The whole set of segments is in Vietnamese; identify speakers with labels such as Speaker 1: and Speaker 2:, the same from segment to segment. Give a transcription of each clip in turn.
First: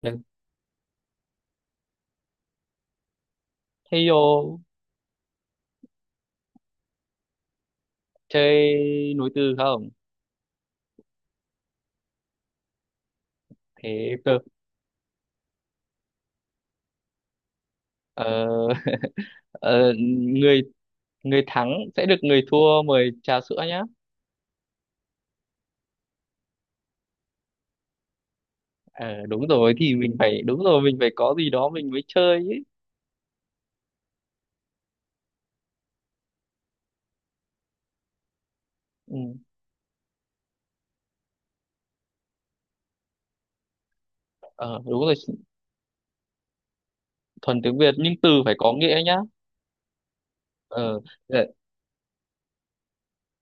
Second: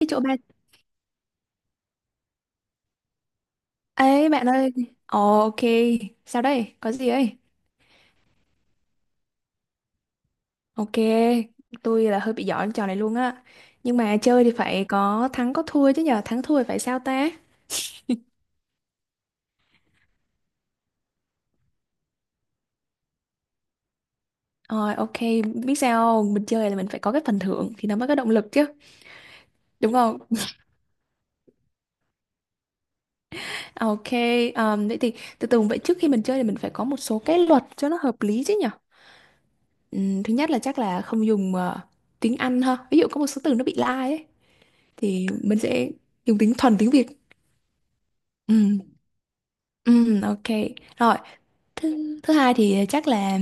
Speaker 1: Cái
Speaker 2: Đấy.
Speaker 1: chỗ bạn
Speaker 2: Thế
Speaker 1: ấy bạn
Speaker 2: vô
Speaker 1: ơi. Ồ, ok, sao đây có gì ấy.
Speaker 2: chơi nối từ không?
Speaker 1: Ok, tôi là hơi bị giỏi trò này luôn á. Nhưng
Speaker 2: Thế
Speaker 1: mà
Speaker 2: cơ.
Speaker 1: chơi thì phải có thắng có thua chứ, nhờ thắng thua thì phải sao ta.
Speaker 2: Ờ, ờ, người người thắng sẽ được người thua mời trà sữa nhá.
Speaker 1: Rồi, ok. Biết sao không? Mình chơi là mình phải có cái phần thưởng thì nó mới có động lực chứ,
Speaker 2: Ờ, Đúng rồi
Speaker 1: đúng
Speaker 2: thì mình
Speaker 1: không?
Speaker 2: phải đúng rồi mình phải có gì đó mình mới chơi ấy.
Speaker 1: Ok. Vậy thì từ từ vậy, trước khi mình chơi thì mình phải có một số cái luật cho nó hợp lý chứ nhở.
Speaker 2: Ừ.
Speaker 1: Thứ nhất là chắc là không dùng tiếng Anh ha, ví dụ có một số từ nó bị lai ấy,
Speaker 2: Ờ, Đúng rồi
Speaker 1: thì mình sẽ dùng tiếng thuần tiếng Việt.
Speaker 2: thuần tiếng Việt nhưng từ phải
Speaker 1: Ừ.
Speaker 2: có nghĩa nhá.
Speaker 1: Ok.
Speaker 2: Ờ,
Speaker 1: Rồi,
Speaker 2: ờ,
Speaker 1: thứ thứ hai thì chắc là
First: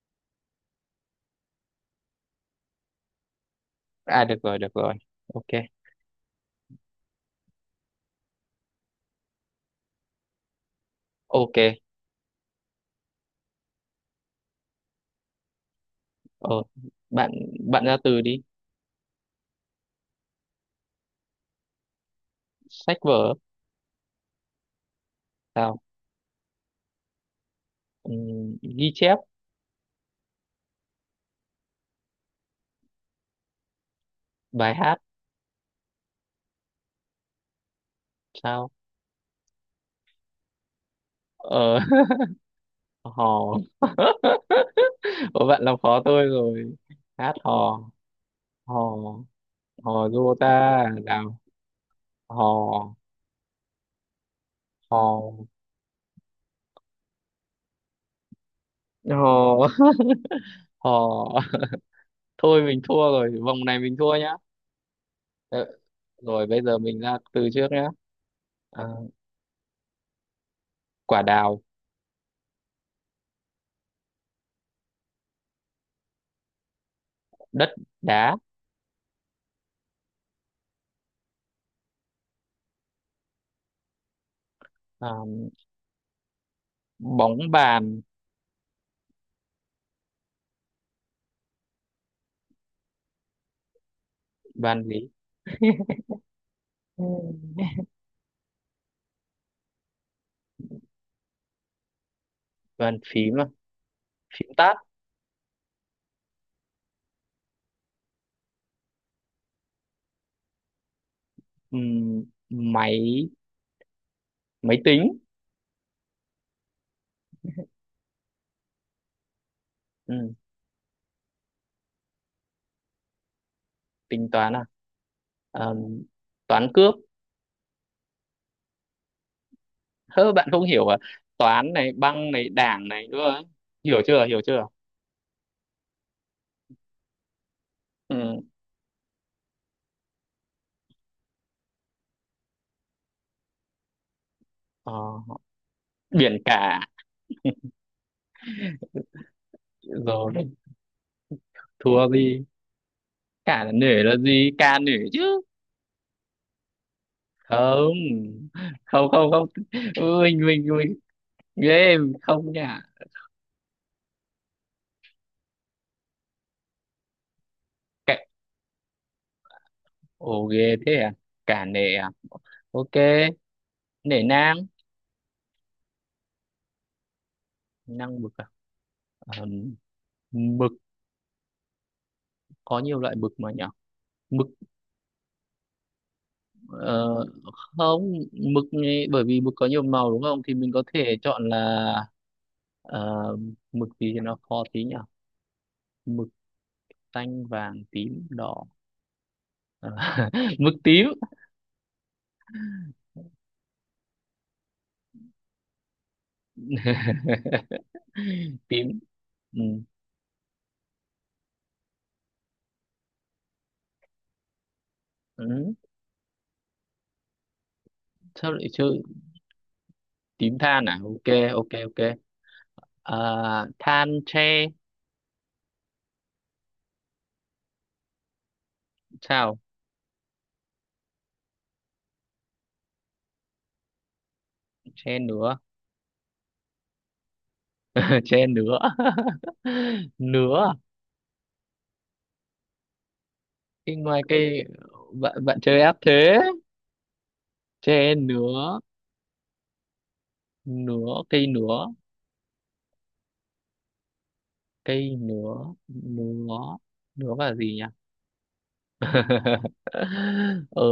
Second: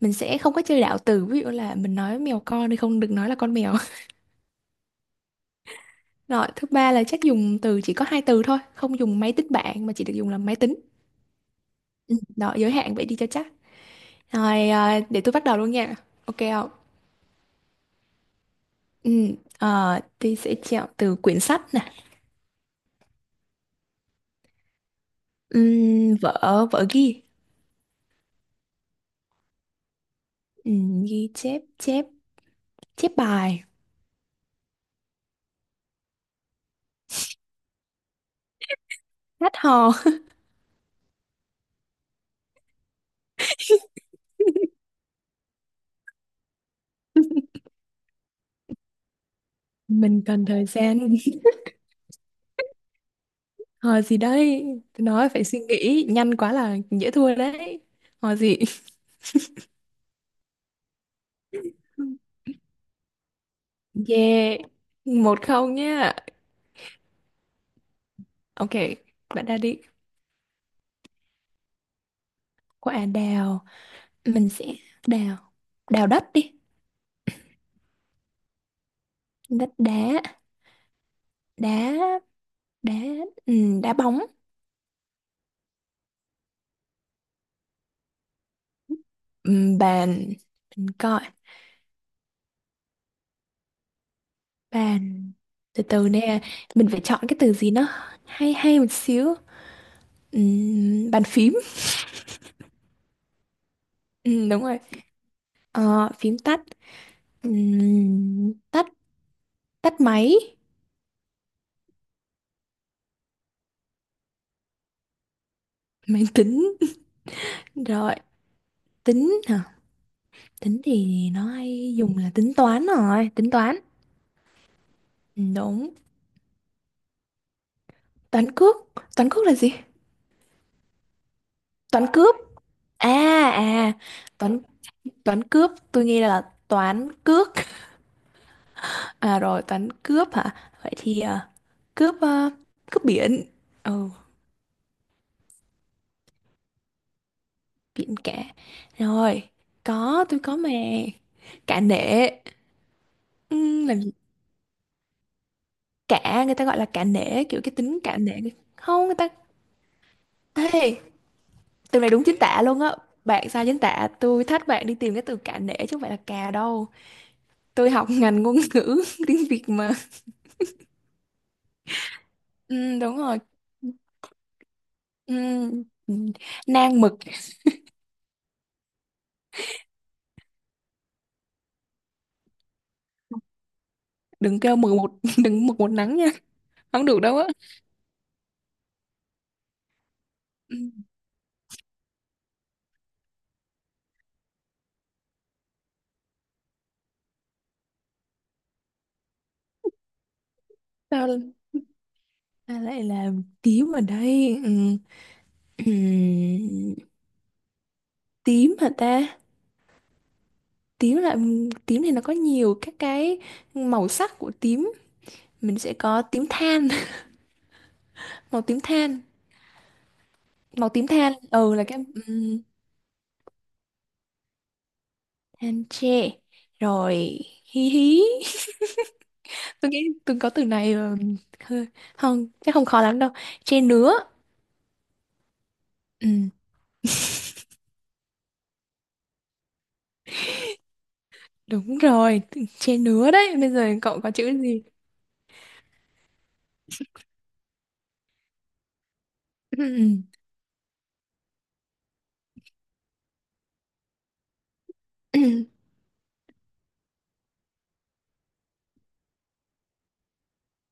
Speaker 1: mình sẽ không có chơi đạo từ, ví dụ là mình nói mèo con thì không được nói là con mèo.
Speaker 2: Được rồi được rồi. Ok
Speaker 1: Rồi, thứ ba là chắc dùng từ chỉ có hai từ thôi, không dùng máy tính bảng mà chỉ được dùng là máy tính.
Speaker 2: ok.
Speaker 1: Ừ. Đó, giới hạn vậy đi cho chắc. Rồi, à, để tôi bắt đầu luôn nha. Ok
Speaker 2: Ờ,
Speaker 1: không?
Speaker 2: bạn bạn ra từ đi.
Speaker 1: Ừ, tôi sẽ chọn từ quyển sách nè.
Speaker 2: Sách vở sao?
Speaker 1: Vở, vở ghi.
Speaker 2: Ừ, ghi chép
Speaker 1: Ghi chép, chép, chép bài.
Speaker 2: bài hát sao?
Speaker 1: Hát hò.
Speaker 2: Ờ, hò. Ủa bạn làm khó tôi rồi, hát hò, hò hò
Speaker 1: Mình
Speaker 2: du
Speaker 1: cần
Speaker 2: ta
Speaker 1: thời gian.
Speaker 2: nào, hò
Speaker 1: Hỏi gì đây? Tôi nói
Speaker 2: hò
Speaker 1: phải suy nghĩ, nhanh quá là dễ thua đấy. Hỏi gì?
Speaker 2: hò, hò. Thôi mình thua rồi, vòng này mình thua nhá.
Speaker 1: Yeah, một
Speaker 2: Ờ,
Speaker 1: không nhá.
Speaker 2: Rồi bây giờ mình ra từ trước nhá.
Speaker 1: Ok,
Speaker 2: À,
Speaker 1: bạn đã đi.
Speaker 2: quả đào.
Speaker 1: Quả đào, mình sẽ đào, đào đất đi.
Speaker 2: Đất đá.
Speaker 1: Đất đá, đá, đá, đá bóng.
Speaker 2: À, bóng bàn.
Speaker 1: Bàn, mình coi,
Speaker 2: Bàn gì?
Speaker 1: bàn. Từ từ nè, mình phải
Speaker 2: Ừ.
Speaker 1: chọn cái từ gì nó hay hay một xíu. Bàn phím.
Speaker 2: Bàn phím à? Phím
Speaker 1: Đúng
Speaker 2: tát.
Speaker 1: rồi. Ờ, phím tắt. Tắt, tắt máy.
Speaker 2: Ừm, máy máy tính.
Speaker 1: Máy tính. Rồi, tính hả?
Speaker 2: Ừm,
Speaker 1: Tính thì nó hay dùng là tính toán, rồi tính toán.
Speaker 2: Tính toán à?
Speaker 1: Ừ,
Speaker 2: Ờ,
Speaker 1: đúng.
Speaker 2: Toán cướp.
Speaker 1: Toán cướp, toán cướp là gì?
Speaker 2: Hơ, bạn không hiểu à? Toán này
Speaker 1: Toán
Speaker 2: băng
Speaker 1: cướp,
Speaker 2: này đảng này
Speaker 1: à,
Speaker 2: nữa ấy.
Speaker 1: à,
Speaker 2: Hiểu chưa hiểu
Speaker 1: toán,
Speaker 2: chưa?
Speaker 1: toán cướp, tôi nghĩ là toán cướp.
Speaker 2: Ừ.
Speaker 1: À rồi, toán cướp hả? Vậy thì à, cướp biển. Ừ,
Speaker 2: ờ, Biển cả.
Speaker 1: biển cả. Rồi, có tôi
Speaker 2: Rồi.
Speaker 1: có mà. Cả
Speaker 2: Thua
Speaker 1: nể.
Speaker 2: gì? Cả là
Speaker 1: Làm
Speaker 2: nể
Speaker 1: gì?
Speaker 2: là gì, ca nể chứ?
Speaker 1: Cả, người ta gọi là cả nể, kiểu cái
Speaker 2: Không
Speaker 1: tính cả nể. Không,
Speaker 2: không
Speaker 1: người ta...
Speaker 2: không không. Ừ, mình mình
Speaker 1: Ê,
Speaker 2: mình ghê
Speaker 1: từ này đúng chính
Speaker 2: không
Speaker 1: tả luôn
Speaker 2: nha.
Speaker 1: á, bạn sai chính tả. Tôi thách bạn đi tìm cái từ cả nể chứ không phải là cà đâu. Tôi học
Speaker 2: Cả.
Speaker 1: ngành ngôn ngữ tiếng Việt mà.
Speaker 2: Ồ, ghê thế à? Cả nể à? Ok.
Speaker 1: Ừ, đúng rồi.
Speaker 2: Nể nang.
Speaker 1: Ừ, ừ. Nang mực.
Speaker 2: Nang mực à? Ờ, mực có nhiều loại mực mà nhỉ. Mực.
Speaker 1: Đừng kêu mực một đừng mực một nắng nha, không
Speaker 2: Ờ,
Speaker 1: được đâu á.
Speaker 2: Không mực ấy, bởi vì mực có nhiều màu đúng không thì mình
Speaker 1: Ừ.
Speaker 2: có thể chọn là ờ, mực gì thì nó khó tí nhỉ. Mực xanh vàng tím đỏ. Ờ, mực tím.
Speaker 1: Sao, sao lại là tím ở đây? Ừ. Ừ. Tím hả
Speaker 2: Tím.
Speaker 1: ta?
Speaker 2: Ừ.
Speaker 1: Tím là, tím thì nó có nhiều các cái màu sắc của tím.
Speaker 2: Ừ.
Speaker 1: Mình sẽ có tím than.
Speaker 2: Sao
Speaker 1: Màu
Speaker 2: lại
Speaker 1: tím
Speaker 2: chơi?
Speaker 1: than.
Speaker 2: Tím than
Speaker 1: Màu
Speaker 2: à?
Speaker 1: tím
Speaker 2: Ok
Speaker 1: than
Speaker 2: ok
Speaker 1: ừ là cái.
Speaker 2: ok.
Speaker 1: Ừ.
Speaker 2: À, than tre.
Speaker 1: Anh chê. Rồi, hí hí.
Speaker 2: Sao?
Speaker 1: Tôi nghĩ tôi có từ này ờ, hơi không chắc không khó lắm đâu. Chê nứa.
Speaker 2: Tre nứa.
Speaker 1: Ừ,
Speaker 2: Tre nứa. Nứa à?
Speaker 1: đúng rồi. Chê nứa đấy, bây giờ
Speaker 2: Cái ngoài
Speaker 1: cậu có chữ
Speaker 2: cây,
Speaker 1: gì?
Speaker 2: bạn bạn chơi ép thế. Tre nứa,
Speaker 1: Ừ.
Speaker 2: nứa cây nứa, cây nứa, nứa nứa và gì nhỉ? ờ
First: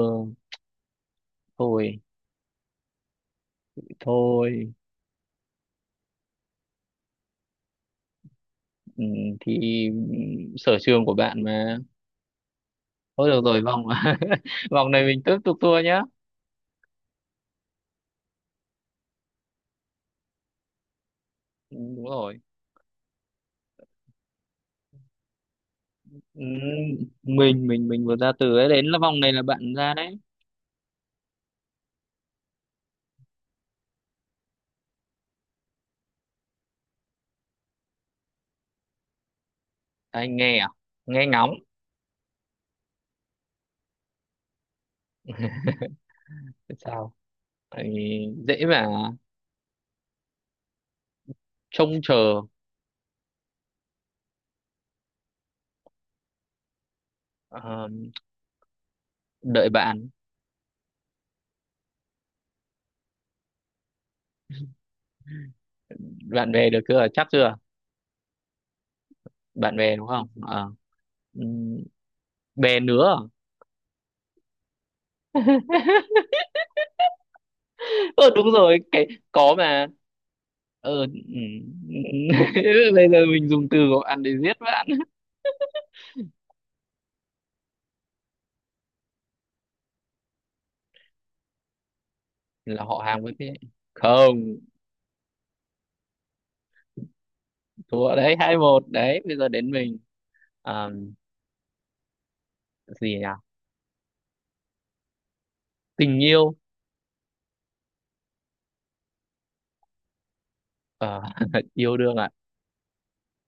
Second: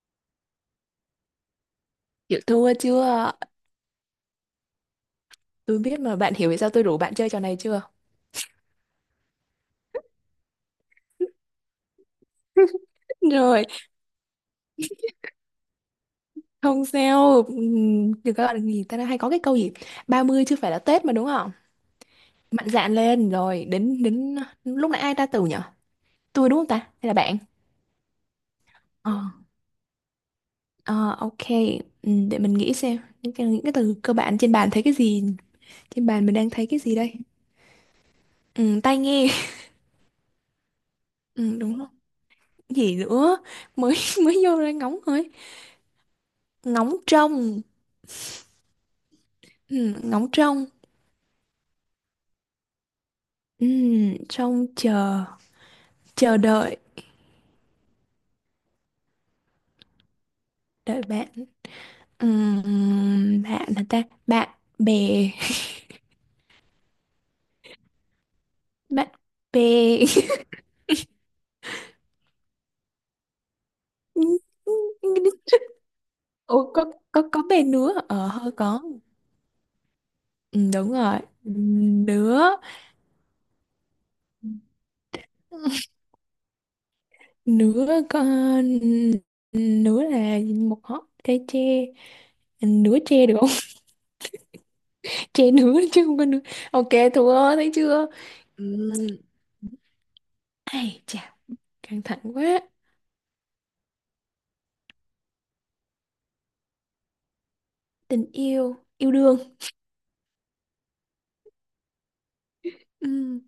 Speaker 2: Thôi
Speaker 1: Chịu thua chưa?
Speaker 2: thôi.
Speaker 1: Tôi biết mà, bạn hiểu vì sao tôi rủ bạn chơi trò này chưa?
Speaker 2: Ừ, thì sở trường của bạn mà. Thôi được rồi,
Speaker 1: Rồi,
Speaker 2: vòng. Vòng này mình tiếp tục thua nhá.
Speaker 1: không sao. Thì các bạn thì ta hay có cái câu gì, 30 chứ phải là Tết mà, đúng không?
Speaker 2: Ừ, đúng rồi.
Speaker 1: Mạnh dạn lên. Rồi đến đến lúc nãy ai ta từ nhở,
Speaker 2: Ừ,
Speaker 1: tôi đúng không ta hay là bạn?
Speaker 2: mình vừa ra từ ấy đến là
Speaker 1: Ờ.
Speaker 2: vòng này là bạn ra đấy.
Speaker 1: Ờ, ok, ừ, để mình nghĩ xem những cái, từ cơ bản trên bàn thấy cái gì. Trên bàn mình đang thấy cái gì đây? Ừ, tai nghe.
Speaker 2: Anh nghe à? Nghe ngóng.
Speaker 1: Ừ, đúng rồi. Gì nữa? Mới mới vô ra ngóng thôi. Ngóng
Speaker 2: Sao?
Speaker 1: trông.
Speaker 2: Tại. Dễ mà.
Speaker 1: Ừ, ngóng trông.
Speaker 2: Trông chờ.
Speaker 1: Ừ, trông chờ. Chờ đợi.
Speaker 2: ờ, Đợi bạn.
Speaker 1: Đợi bạn. Ừ, bạn là ta bạn, bè.
Speaker 2: Bạn về được chưa, chắc chưa?
Speaker 1: Bạn bè.
Speaker 2: Bạn bè đúng không? Ờ. Ừm, Bè nữa à?
Speaker 1: Ủa, có, có bè nữa, ờ
Speaker 2: Ờ Đúng
Speaker 1: hơi
Speaker 2: rồi
Speaker 1: có.
Speaker 2: cái có mà
Speaker 1: Ừ, đúng
Speaker 2: ờ
Speaker 1: rồi.
Speaker 2: ừm.
Speaker 1: Nữa.
Speaker 2: Bây giờ mình dùng từ của bạn để giết bạn.
Speaker 1: Ừ. Nửa con, nửa là một hót trái tre,
Speaker 2: Là
Speaker 1: nửa
Speaker 2: họ hàng
Speaker 1: tre
Speaker 2: với
Speaker 1: được không?
Speaker 2: thế. Không.
Speaker 1: Tre nửa chứ không có nửa. Ok, thua thấy chưa?
Speaker 2: Thua đấy, 2-1
Speaker 1: Ừm,
Speaker 2: đấy. Bây giờ đến mình. À,
Speaker 1: ai chà, căng thẳng quá.
Speaker 2: gì nhỉ? Tình yêu.
Speaker 1: Tình yêu, yêu đương.
Speaker 2: Ờ, yêu đương à?
Speaker 1: Ừm,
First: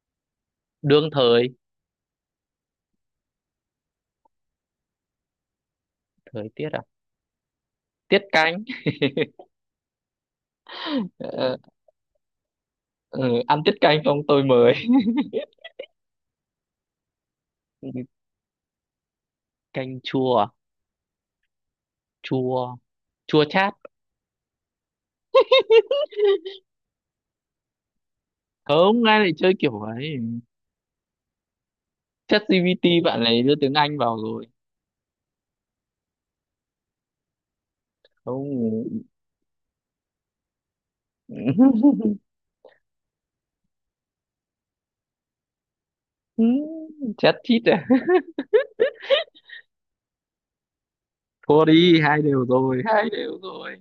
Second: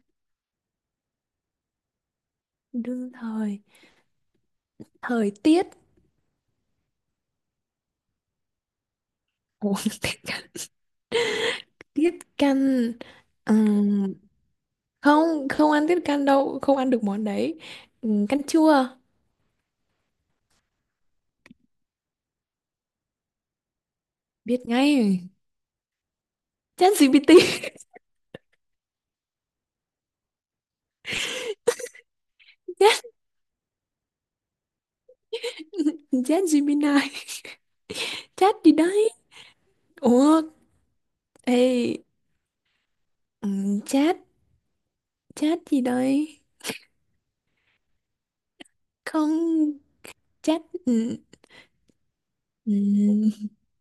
Speaker 2: Đương thời.
Speaker 1: đương thời. Thời tiết.
Speaker 2: Thời tiết à? Tiết canh.
Speaker 1: Ủa, tiết canh.
Speaker 2: Ờ,
Speaker 1: Tiết canh.
Speaker 2: ừ, ăn tiết canh
Speaker 1: Ừm,
Speaker 2: xong tôi mới.
Speaker 1: không, không ăn tiết canh đâu, không ăn được món đấy. Canh chua.
Speaker 2: Canh chua à? Chua, chua chát.
Speaker 1: Biết ngay. Chat GPT.
Speaker 2: Không ai lại chơi kiểu ấy. ChatGPT,
Speaker 1: Chat,
Speaker 2: bạn này đưa tiếng Anh vào rồi.
Speaker 1: chat Gemini. Chat gì
Speaker 2: Không.
Speaker 1: đấy. Ủa, ê, ừ, chat, chat gì đây?
Speaker 2: Chat chít à?
Speaker 1: Không, chat, ừ,
Speaker 2: Thôi đi, hai đều
Speaker 1: ừ,
Speaker 2: rồi, hai đều rồi.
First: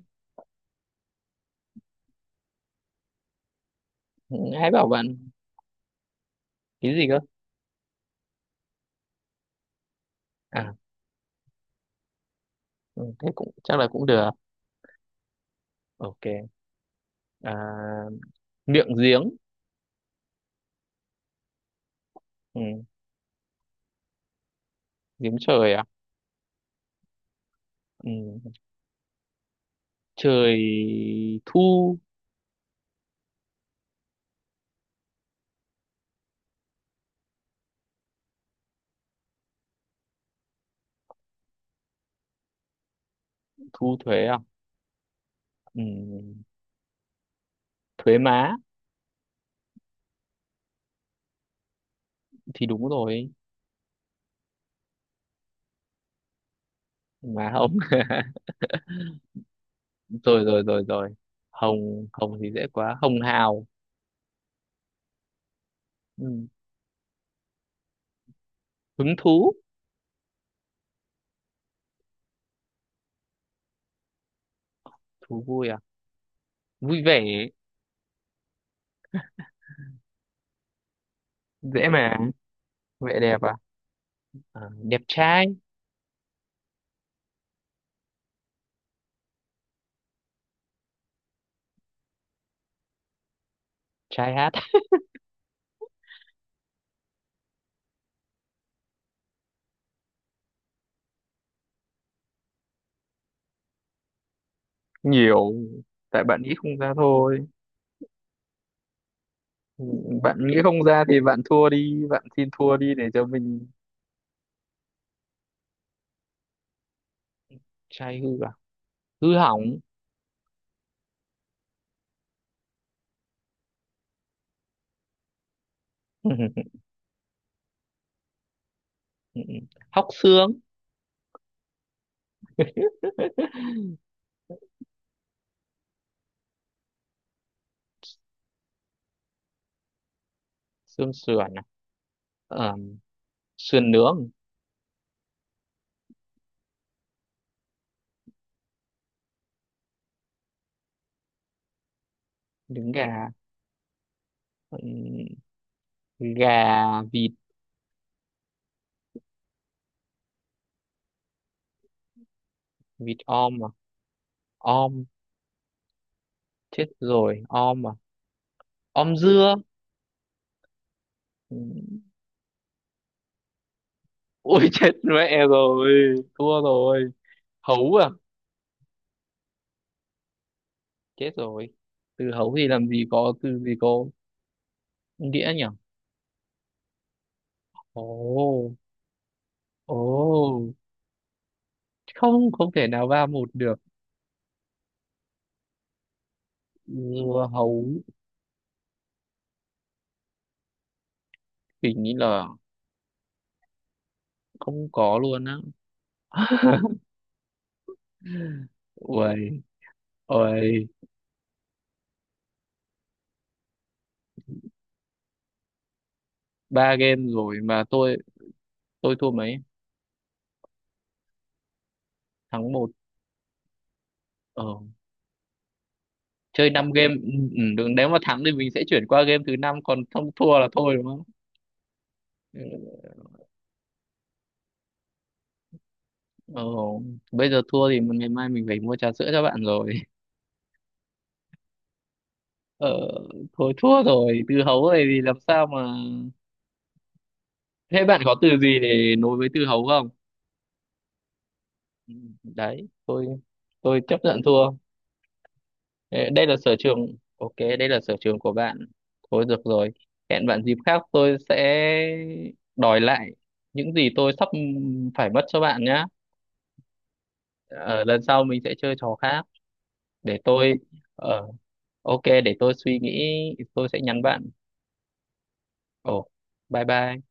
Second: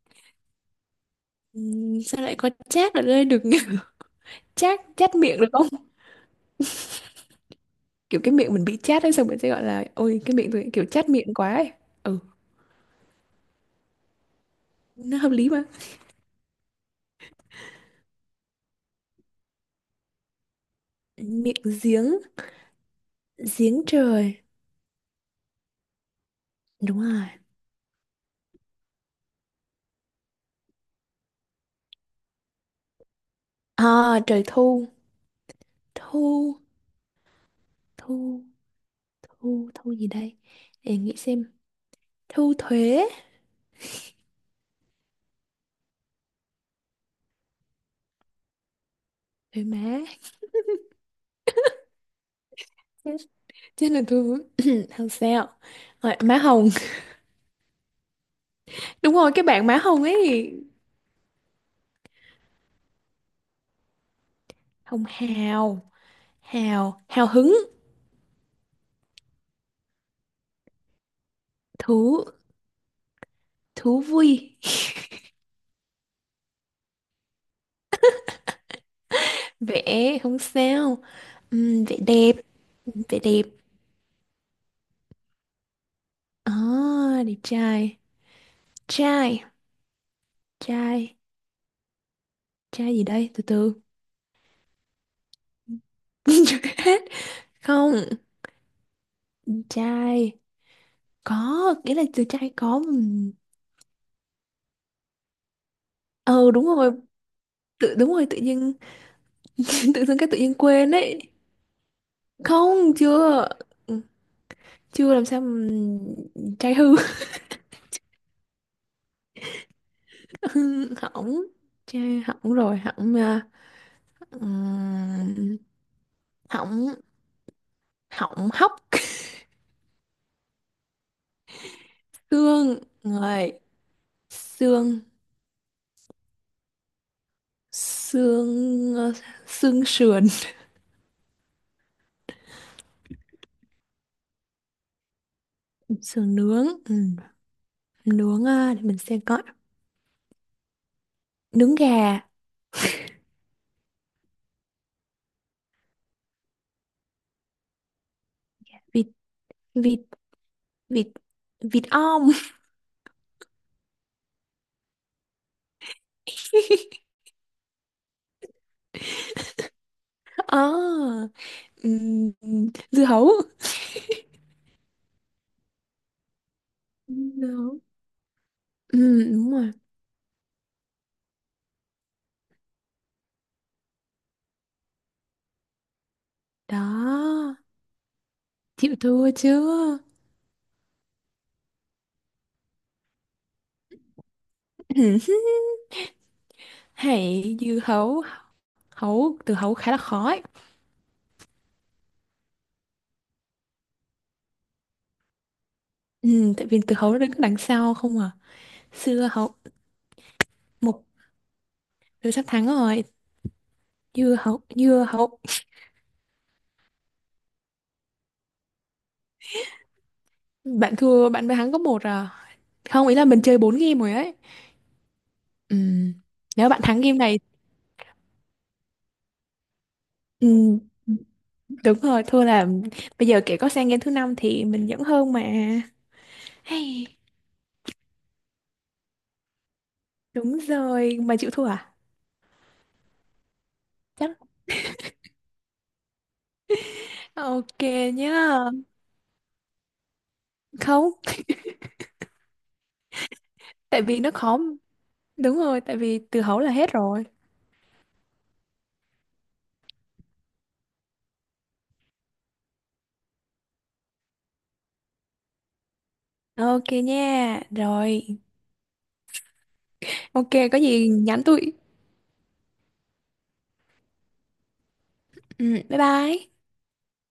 Speaker 1: ừ, sao lại có chat ở đây được nhỉ?
Speaker 2: Ừ, hãy
Speaker 1: Chat,
Speaker 2: bảo
Speaker 1: chat
Speaker 2: bạn.
Speaker 1: miệng được không?
Speaker 2: Cái gì cơ?
Speaker 1: Kiểu cái miệng mình bị chat ấy, xong mình sẽ gọi là, ôi, cái miệng tôi
Speaker 2: À,
Speaker 1: kiểu chat miệng quá ấy. Ừ,
Speaker 2: ừ, thế cũng chắc là cũng được.
Speaker 1: nó hợp lý mà.
Speaker 2: Ok. À, miệng giếng.
Speaker 1: Miệng giếng,
Speaker 2: Ừ,
Speaker 1: giếng trời,
Speaker 2: giếng trời à?
Speaker 1: đúng rồi.
Speaker 2: Ừ, trời thu.
Speaker 1: À, trời thu, thu, thu, thu, thu gì đây? Để nghĩ xem, thu thuế,
Speaker 2: Thu thuế à? Ừ, thuế má
Speaker 1: thuế má.
Speaker 2: thì đúng rồi.
Speaker 1: Chắc là tôi không sao. Rồi, má Hồng.
Speaker 2: Má không.
Speaker 1: Đúng rồi, cái bạn má Hồng
Speaker 2: Rồi
Speaker 1: ấy.
Speaker 2: rồi rồi rồi, hồng hồng thì dễ quá, hồng hào.
Speaker 1: Hồng hào,
Speaker 2: Ừ.
Speaker 1: hào hứng.
Speaker 2: Hứng thú.
Speaker 1: Thú, thú vui.
Speaker 2: Thú vui à? Vui vẻ.
Speaker 1: Vẽ không sao.
Speaker 2: Dễ
Speaker 1: Vẽ
Speaker 2: mà.
Speaker 1: đẹp.
Speaker 2: Vẻ
Speaker 1: Vẽ
Speaker 2: đẹp
Speaker 1: đẹp
Speaker 2: à? À, đẹp trai.
Speaker 1: à, đẹp trai. Trai, trai, trai gì đây, từ từ.
Speaker 2: Trai hát.
Speaker 1: Chưa hết. Không, trai có nghĩa là, từ trai có, ừm.
Speaker 2: Nhiều. Tại bạn
Speaker 1: Ờ
Speaker 2: nghĩ
Speaker 1: đúng
Speaker 2: không ra
Speaker 1: rồi,
Speaker 2: thôi.
Speaker 1: tự đúng rồi, tự nhiên.
Speaker 2: Ừ,
Speaker 1: Tự dưng cái tự
Speaker 2: bạn
Speaker 1: nhiên
Speaker 2: nghĩ không
Speaker 1: quên
Speaker 2: ra
Speaker 1: ấy.
Speaker 2: thì bạn thua đi, bạn xin thua
Speaker 1: Không,
Speaker 2: đi để cho
Speaker 1: chưa.
Speaker 2: mình.
Speaker 1: Ừ, chưa, làm sao mà. Trai hư.
Speaker 2: Trai hư à? Hư hỏng.
Speaker 1: Hỏng, trai hỏng rồi, hỏng à, ừm, hỏng, hỏng hóc.
Speaker 2: Hóc xương.
Speaker 1: Xương người. Xương xương ờ, xương sườn.
Speaker 2: Xương sườn à? Ờ, Sườn nướng.
Speaker 1: Sườn nướng. Ừ. Nướng ờ, để mình xem coi, nướng gà.
Speaker 2: Trứng gà. Ừ, gà vịt.
Speaker 1: Vịt, vịt, vịt, vịt om.
Speaker 2: Vịt om à? Om. Chết rồi, om à? Om dưa.
Speaker 1: À,
Speaker 2: Ừ.
Speaker 1: ừm, dưa hấu.
Speaker 2: Ui, chết mẹ rồi, thua rồi.
Speaker 1: Dưa hấu.
Speaker 2: Hấu à?
Speaker 1: Ừ, đúng rồi.
Speaker 2: Chết rồi. Từ hấu thì làm gì có từ gì có nghĩa nhỉ?
Speaker 1: Đó,
Speaker 2: Ồ.
Speaker 1: chịu thua
Speaker 2: Ồ,
Speaker 1: chưa?
Speaker 2: không không thể nào 3-1 được. Dưa
Speaker 1: Hãy dư
Speaker 2: hấu
Speaker 1: hấu, hấu, từ hấu khá là khó ấy.
Speaker 2: thì nghĩ là không có luôn á.
Speaker 1: Ừ, tại vì từ hấu nó đứng đằng sau không à. Xưa hấu.
Speaker 2: Uầy, uầy.
Speaker 1: Một, tôi sắp thắng rồi. Dưa hấu, dưa hấu.
Speaker 2: Ba game rồi mà tôi thua mấy?
Speaker 1: Bạn thua, bạn mới thắng có một à.
Speaker 2: Thắng một.
Speaker 1: Không, ý là mình chơi 4 game rồi ấy.
Speaker 2: Ờ,
Speaker 1: Ừ. Nếu
Speaker 2: Chơi
Speaker 1: bạn
Speaker 2: năm
Speaker 1: thắng
Speaker 2: game.
Speaker 1: game
Speaker 2: Ừ,
Speaker 1: này,
Speaker 2: ừ, đừng nếu mà thắng thì mình sẽ chuyển qua game thứ năm còn không thua là
Speaker 1: ừ,
Speaker 2: thôi đúng không?
Speaker 1: đúng rồi, thua là
Speaker 2: Ừ.
Speaker 1: bây giờ kể có sang game thứ năm thì mình vẫn hơn mà.
Speaker 2: Ồ,
Speaker 1: Hay,
Speaker 2: bây giờ thua thì ngày mai mình phải mua trà sữa cho bạn rồi.
Speaker 1: đúng rồi, mà chịu thua à?
Speaker 2: Ờ, Thôi thua
Speaker 1: Chắc.
Speaker 2: rồi, từ hấu này thì làm sao mà...
Speaker 1: Ok
Speaker 2: Thế bạn có từ
Speaker 1: nhá.
Speaker 2: gì để nối với từ hấu không?
Speaker 1: Không,
Speaker 2: Ừ, đấy, tôi
Speaker 1: tại
Speaker 2: chấp
Speaker 1: vì nó
Speaker 2: nhận
Speaker 1: khó,
Speaker 2: thua.
Speaker 1: đúng rồi, tại vì
Speaker 2: Ê,
Speaker 1: từ
Speaker 2: đây là
Speaker 1: hấu là
Speaker 2: sở
Speaker 1: hết
Speaker 2: trường,
Speaker 1: rồi.
Speaker 2: ok, đây là sở trường của bạn. Thôi được rồi, hẹn bạn dịp khác tôi sẽ đòi lại những gì tôi sắp phải mất cho bạn nhá.
Speaker 1: Ok nha.
Speaker 2: Ờ,
Speaker 1: Rồi,
Speaker 2: Lần sau mình sẽ chơi trò khác để
Speaker 1: ok
Speaker 2: tôi...
Speaker 1: có gì nhắn
Speaker 2: Ờ,
Speaker 1: tụi.
Speaker 2: ok, để tôi suy nghĩ, tôi sẽ nhắn bạn.
Speaker 1: Ừ, bye
Speaker 2: Ồ,
Speaker 1: bye.
Speaker 2: bye bye.